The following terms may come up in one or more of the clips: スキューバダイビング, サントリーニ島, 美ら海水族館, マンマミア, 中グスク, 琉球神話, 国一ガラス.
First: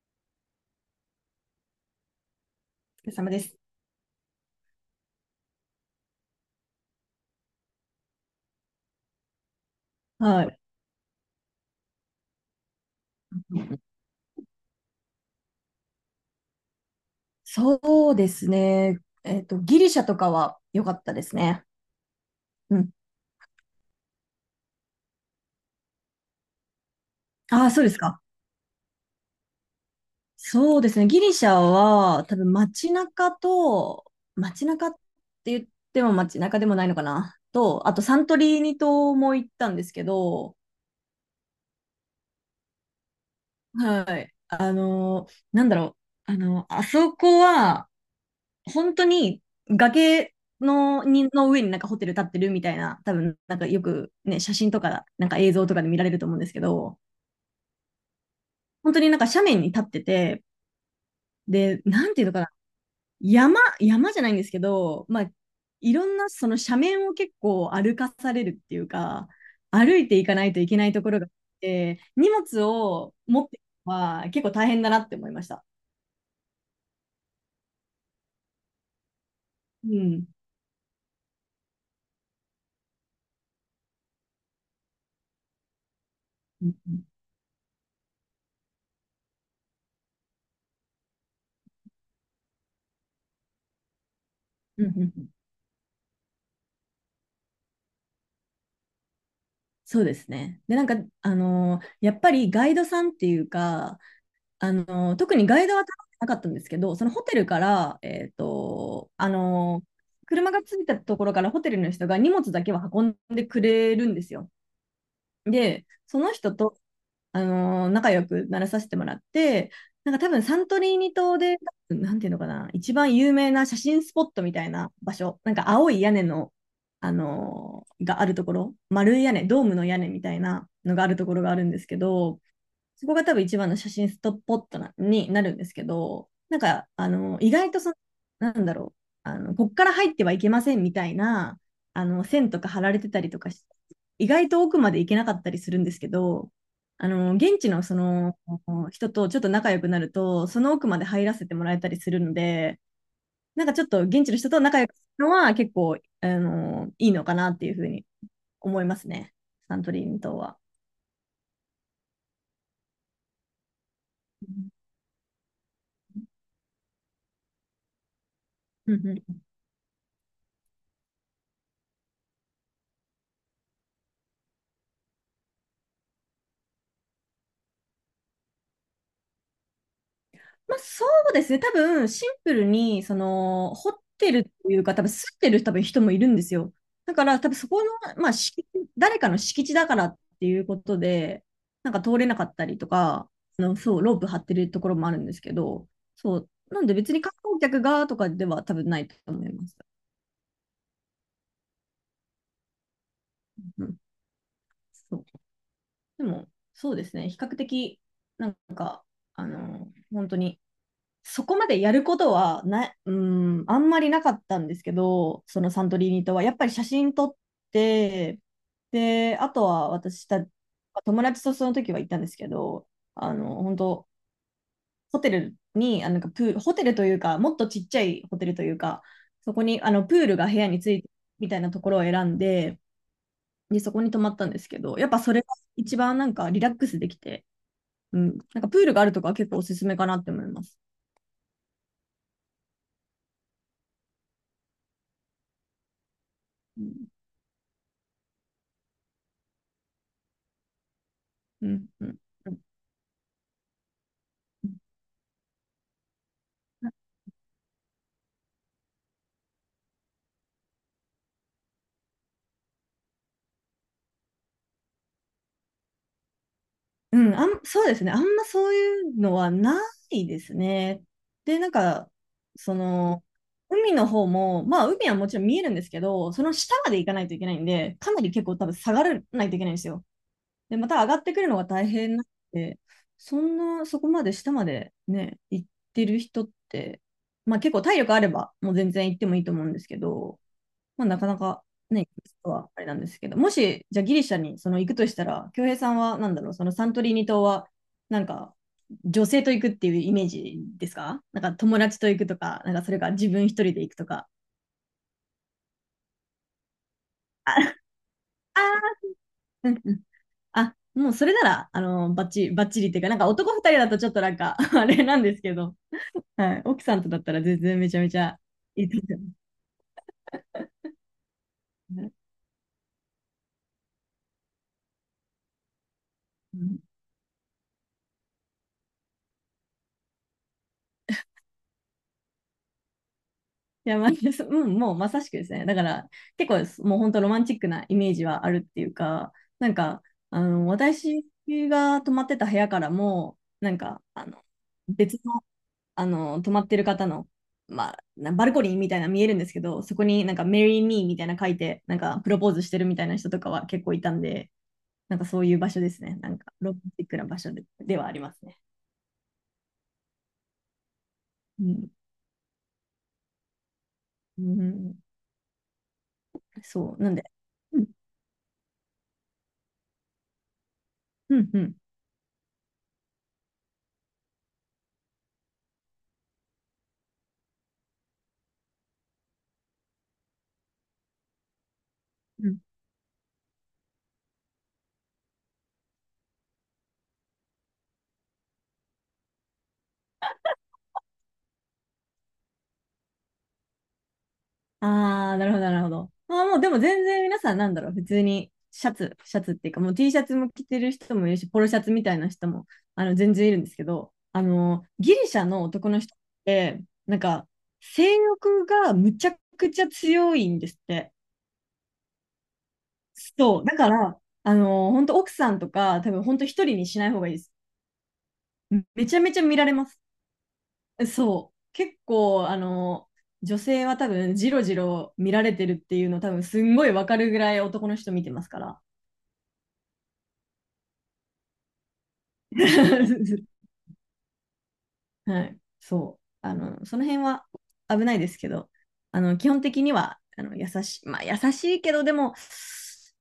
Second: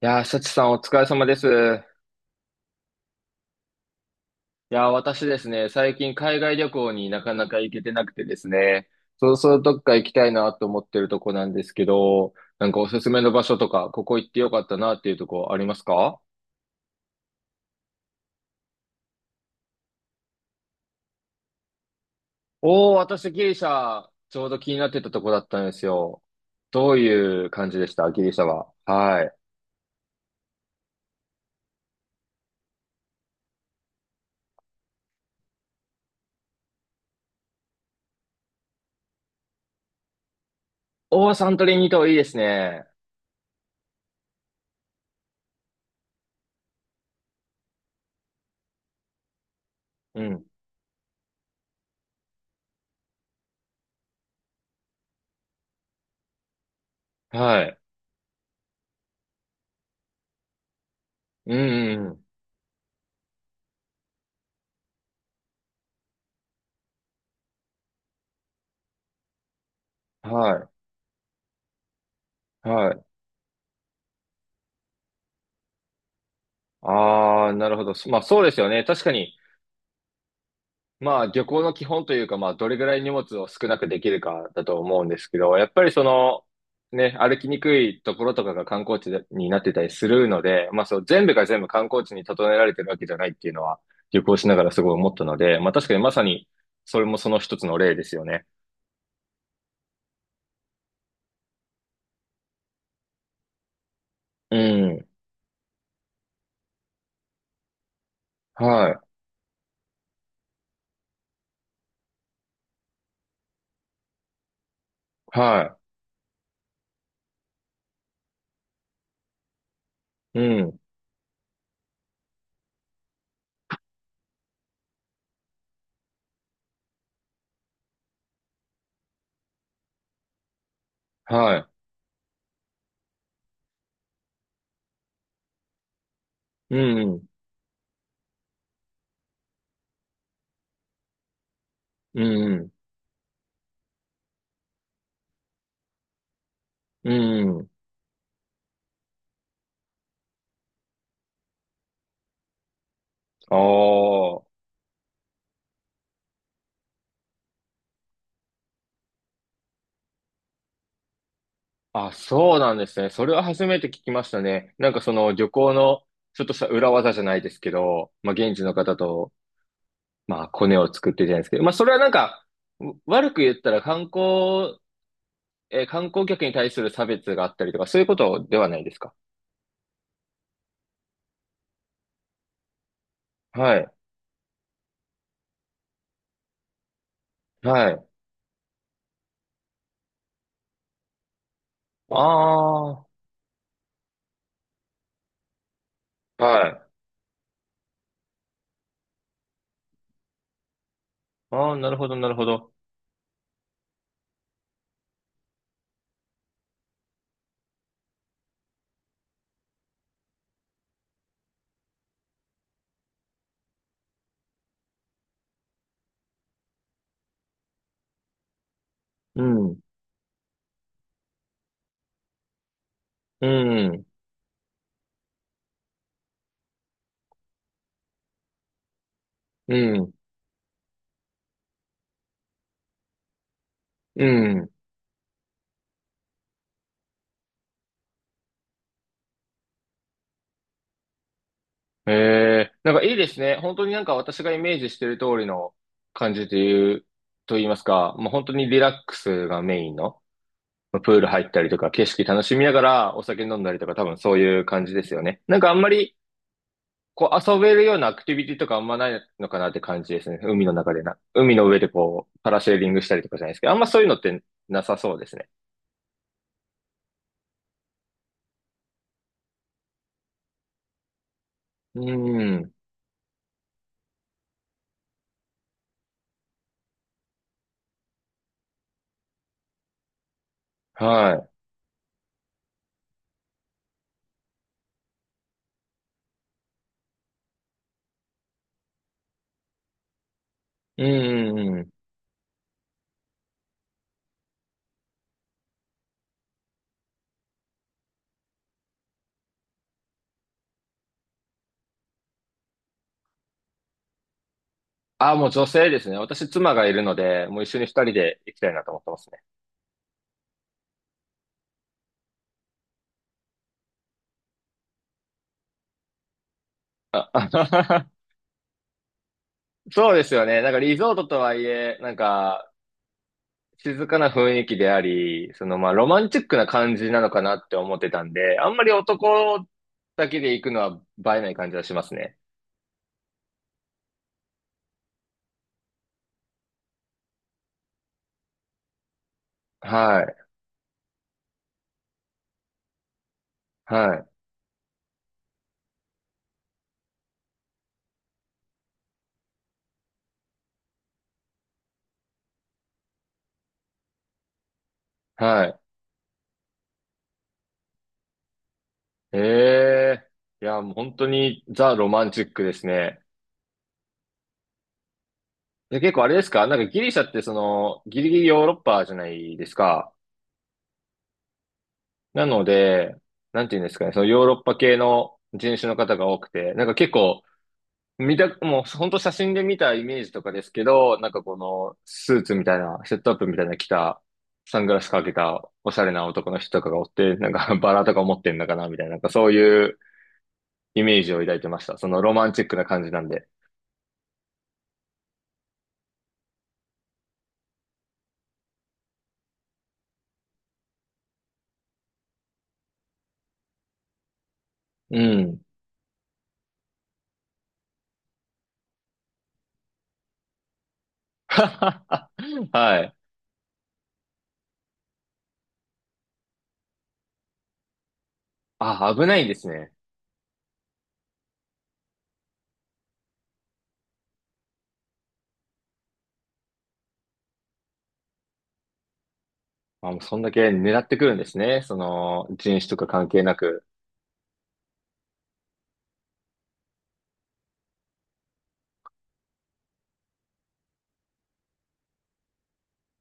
幸さんお疲れ様です。お疲れ様です。私ですね、最近海外旅行になかなか行けてなくてですね、そろそろどっか行きたいはない。と思ってるとこなんですけど、なんかおすすめの場所とか、ここ行ってよかったなっていうとこありますか？そうですね。ギリシャとかは良かったですね。うん。おー、私ギリシャ、ちょうど気になってたとこだったんですよ。どういうあ感あ、じそうででしすたか。ギリシャは。はい。そうですね。ギリシャは、多分街中と、街中って言っても街中でもないのかな。と、あとサントリーニ島も行ったんですけど、おー、サントリーニ島いいですね。はい。なんだろう。あそこは、本当にう崖ん。のにの上になんかホテル建ってるみたいな、多分なんかよくね、写真とか、なんか映像とかで見られると思うんですけど、はい。本当になんか斜面に立ってて、うん、で、うんなうんてん。いうのかな、山じゃないんですけど、まあ、いろんなその斜面を結構歩かされるっていうか、歩いていかないといはけないところがあって、荷物い。はい。を持っていくのは結構大変だなって思いました。ああ、なるほど。まあそうですよね。確かに、うん。まあ旅行の基本というか、まあどれぐらい荷物を少なくできるかだと思うんですけど、やっぱりその、うんうね、歩きにくいところとかが観光地でになってたりするので、まあそう、全部が全部観光地に整えられてるわけじゃないっていうのは旅行しながらすんごういんう思ったん。ので、まあ確かにまさにそれもその一つの例ですよね。そうですね。で、なんか、やっぱりガイドさんっていうか、うあのん。特にガイドは頼んでなかったんですけど、そのホテルから、はい。車が着いたところからホテルの人が荷物だけは運んでくれるんですよ。はで、その人と仲良くならさせてもらって、なんか多い。う分サントん。リーニ島で、なんていうのかな、一番有名な写真スポットみたいな場所、なんか青い屋根の、があるところ、丸い屋根、ドームの屋根みたいなのがあるところがあはるい。んですけど、そこが多分一番の写真ストッポットなになるんですけど、なんうか、ん。意外とその、なんだろう、こっから入ってはいけませんみたいな、う線とかん。貼られてたりとかし、意外と奥まで行けなかったりするんですけど、うん。現うん。地のその人とちょっと仲良くなると、その奥まで入らせてもらえたりするので、あなんかちょっと現地の人あ。と仲良くするのは結構、いいのかなっていうふうに思いますね、サントリーニ島は。あ、そうなんですね。それは初めて聞きましたね。なんかその旅行のちょっとした裏技じゃないですけど、まあ現地の方うんうと、ん。まあコネを作ってじゃないですけど、まあそれはなんか、う悪く言ったら観光、観光客に対する差別があったりとか、そういうことではないですか？まあ、そうですね。多分、シンプルに、その、はい。掘ってるというか、多分、吸ってる多分人もいるんですよ。だから、多分そこはの、い。まあ、敷地、誰かの敷地だからっていうことで、なんかあ通れなかったりあ、とはか、そう、ロープ張ってるところもあるんですけど、そう。なんい。で別に観光客がとかでは多分ないと思います。ああ、なるほど、なるほど。うん。そう。でも、そうですね。比較的、なんか、本当に、そこまでやることはな、うん、あんまりなかったんですけど、そのサントリーニとは。やっぱり写真撮って、で、うあとん。は友達とその時は行ったんですけど、う本ん。当ホテルに、なんかプール、ホテルというか、もっとちっちゃいホテルというか、そこうに、ん。プールが部屋についてるみたいなところを選んで、で、そこに泊うまったんですん。けど、やっぱそれが一番なんかリラックスできて、うん、なんかプールがあるとかは結構おすすめかなって思います。ええなんかいいですね。本当になんか私がイメージしてる通りの感じとういん、う、と言いますか、もう本当にリラックスがメインの、まあプール入ったうりとん、か、う景ん。色楽しみながらお酒飲んだりとか、多分そういう感じですよね。なんかあんまり、こう遊べるようなアクティビティとかあんまないのかなって感じですね。海の中でな。海の上でこう、パラシェーリングしたりとかじゃないですけど、あんまそういうのってなさそうですね。うん、そうですね。あんまそういうのはないですね。で、なんうか、ん。その、海の方も、まあ、海はもちろん見えるんですけど、その下まで行かないといけないんで、かなり結構多分下がらないといけないんですよ。で、また上がってくはるのが大変なんで、そんな、そこまで下までね、行ってる人って、まあ結構体力あれば、もう全然行ってもいいと思うんですけど、い。まうあ、なかなんうかんうん。ね、はあれなんですけど、もし、じゃあギリシャにその行くとしたら、恭平さんはなんだろう、そのサントリーニ島は、なんか、女性と行くっていうイメージですか？なんか友達と行くとか、なんかそれか自分一人で行くとか。あ、もう女性ですね。私妻がいるの で、あ、もう一緒に二人で行きたいなとあ思ってます。ー、うんうん。あ、もうそれなら、バッチリ、バッチリっていうか、なんか男二人だとちょっとなんか あれなんですけど、はい、奥さんとだったら全然めちゃあ、めちゃいいと思い そうですよね。なんかリゾートとはいえ、まなんす。か静かな雰囲気であり、そのまあロマンチックうなん。感じなのかなって思ってたんで、あんまり男だけで行くのは映えない感じはしますね。いや、まあ、ううん、もうまさしくですね。だから、結構もう本当ロマンチックなイメージはあるっていうか、なんか、はい、私が泊まってた部屋からも、なんはか、い、別の、泊まってる方の、まあ、なバルコニーみたいなの見えるんですけど、そこになんか、メリー・ミーみたいなの書いて、なんか、プロポーズしてるみたいな人とかは結構いたんで、なんかそういうは場所い。ですね。なんか、ロマンチックな場所で、ではありますね。ええいや、もう本当うにん。ザ・ロマンチックですね。うん、で、結構あれですかなんかそギう。なリんシャで、ってそうん、の、ギリギリヨーロッパじゃないですか。うん、うん。なので、なんていうんですかね、そのヨーロッパ系の人種の方が多くて、なんか結構見た、もう本当写真で見たイメージとかですけど、なんかこのスーうツん。みたいな、セットアップみたいな着た、サングラスかけたおしゃれな男の人とかがおって、なんか バラとか持ってんのかなみたいな、なんかそういうイメージを抱いてました。そのロマンチックな感じなんで。ああ、なるほど、なるほど。まあもう、でも全然皆さんなんだろう、普通にシャツ、シャツっていうか、もう T シャツも着てる人もいるし、ポロシャツみたいな人も、全然いるんですけど、ギうリシャん。の男の人って、なんか、性欲がむちゃくちゃ強いんですって。はい。そう。だから、本当奥さんとか、多分本当一人にしない方がいいです。めあ、ちゃ危めなちゃいんで見らすれまね。す。そう。結構、女性は多分、ジロジロ見られてるっていうの、多分、すんごいわかるぐらい男の人見てますから。あ、もうそんだけ狙ってくるんですね。その人種とか関係 なく。はい。そう。その辺は危ないですけど、基本的には、優しい、まあ、優しいけど、でも、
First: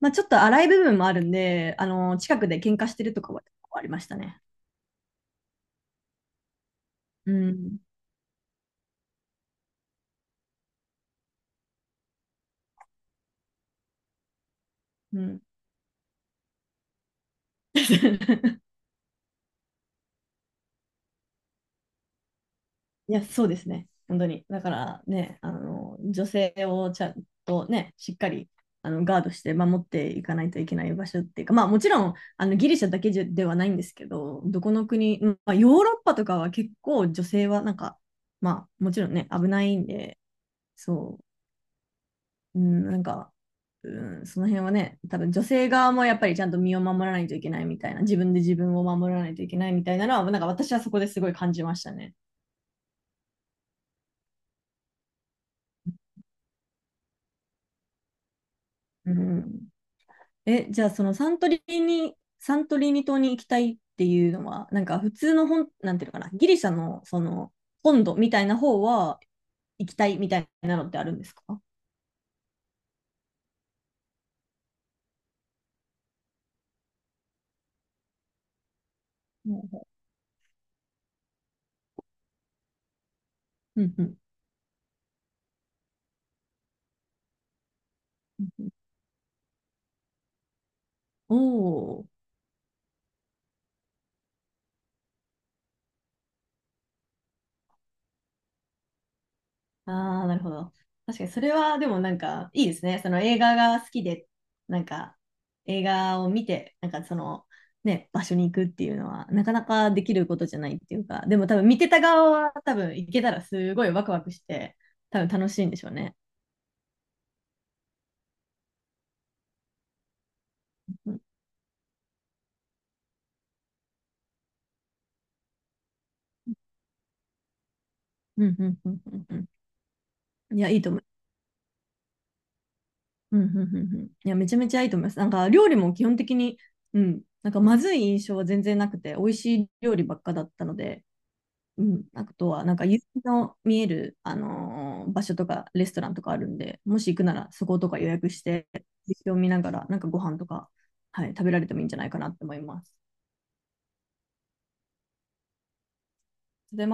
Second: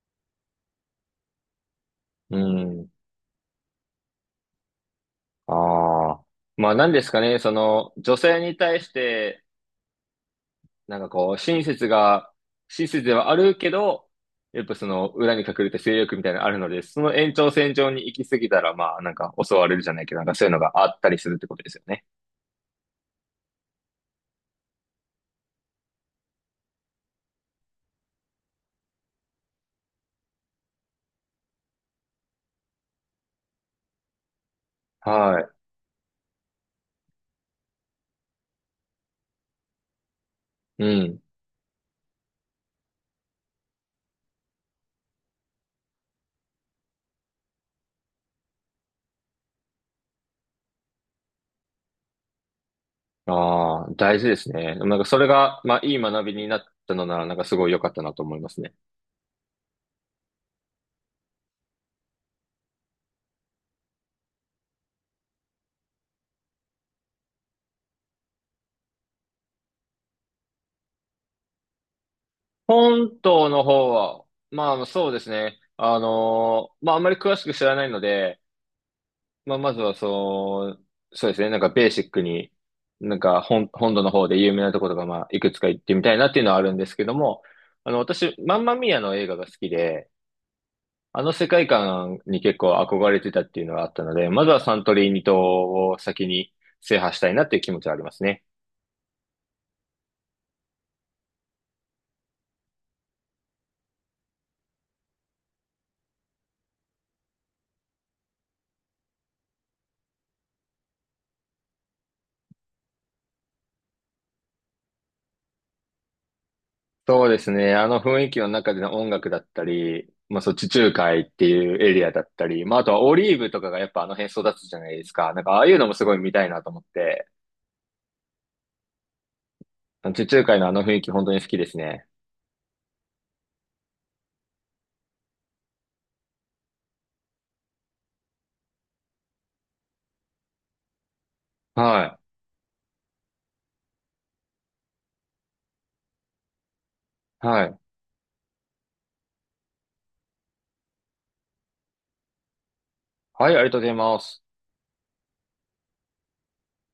まあ、ちょっと荒い部分もあるんで、う近くで喧嘩ん。してるとかはありましたね。ああ。まあ何ですかうね、そん。の女性に対して、なんかこう、親切が、親切ではあるけど、やっぱそのう裏ん。に隠れた性欲みたいなのあるので、その延長線上に行き過ぎ たら、まあなんか襲われるじゃないけど、なんかそういうのがあったりするってことですよね。いや、そうですね。本当に。だからね、女性をちゃんとね、しっかりガードして守っていかないといけない場所っていうか、まあもちろんあのギリシャだけじゃではないんですけど、どこの国、うんはまあ、ヨーロッパとかは結構女性はなんか、まあもちろんね、危ないんで、い。うそん。う、うん、なんか、うん、その辺はね、多分女性側もやっぱりちゃんと身を守らないといけないみたいな、自分で自分を守らないといけないみたいなのは、なんか私はそこですごい感じましたね。ああ、大事ですね。でもなんかそれが、まあいい学びになったのなら、なんかすごい良かったなと思いますね。うん。え、じゃあそのサントリーニ島に行きたいっていうのは、なんか普通の本、なんていうのかな、ギリシャのその本土みたいな方は行きたいみたいなのってあるんですか？本島の方は、まあそうですね。まああんまり詳しく知らないので、うまあ、まずんは、そう、そうですね。なんかベーシックに、なんかう本ん土のう方で有名なところが、まあ、いくつか行ってみたいなっていうのはあるんですけども、あの、私、マンマん。ミアの映画が好きで、あのお世界おー。観に結構憧れてたっていうのがあったので、まずはサントリーニ島を先に制覇したいなっていう気持ちはありますね。ああ、なるほど。確かに、それはでもなんか、いいですね。その映画が好きで、なんか、映画を見て、なんかその、ね、場所に行くっていうのは、なかなかできることじゃないっていうか、でも多分見てた側は多分行けたらすごいワクワクして、多分楽しいんでしょうね。そうですね。あの雰囲気の中での音楽だったり、まあそう、地中う海ん、っていうエリアだったり、まああとはオリーブとかがやっぱあの辺育つじゃないですか。なんかああいうのもすごい見たいなと思って。うん、うん、うん、うんうあの地中海ん。いのや、あいのいと雰思囲う。気本当に好きですね。うん、うん、うん、うん。いや、めちゃめちゃいいと思います。なんか、料理も基本的に、うん、なんかまずい印象は全然なくて、美味しい料理ばっかだったので、うん、はあい。とは、なんか夕日の見える、場所とかレストランとかあるんで、もし行くならはそい。ことか予約して、夕日を見ながら、なんかご飯とか、はい、食べられてもいいんじゃないかなって思います。はい、ありがとうございます。で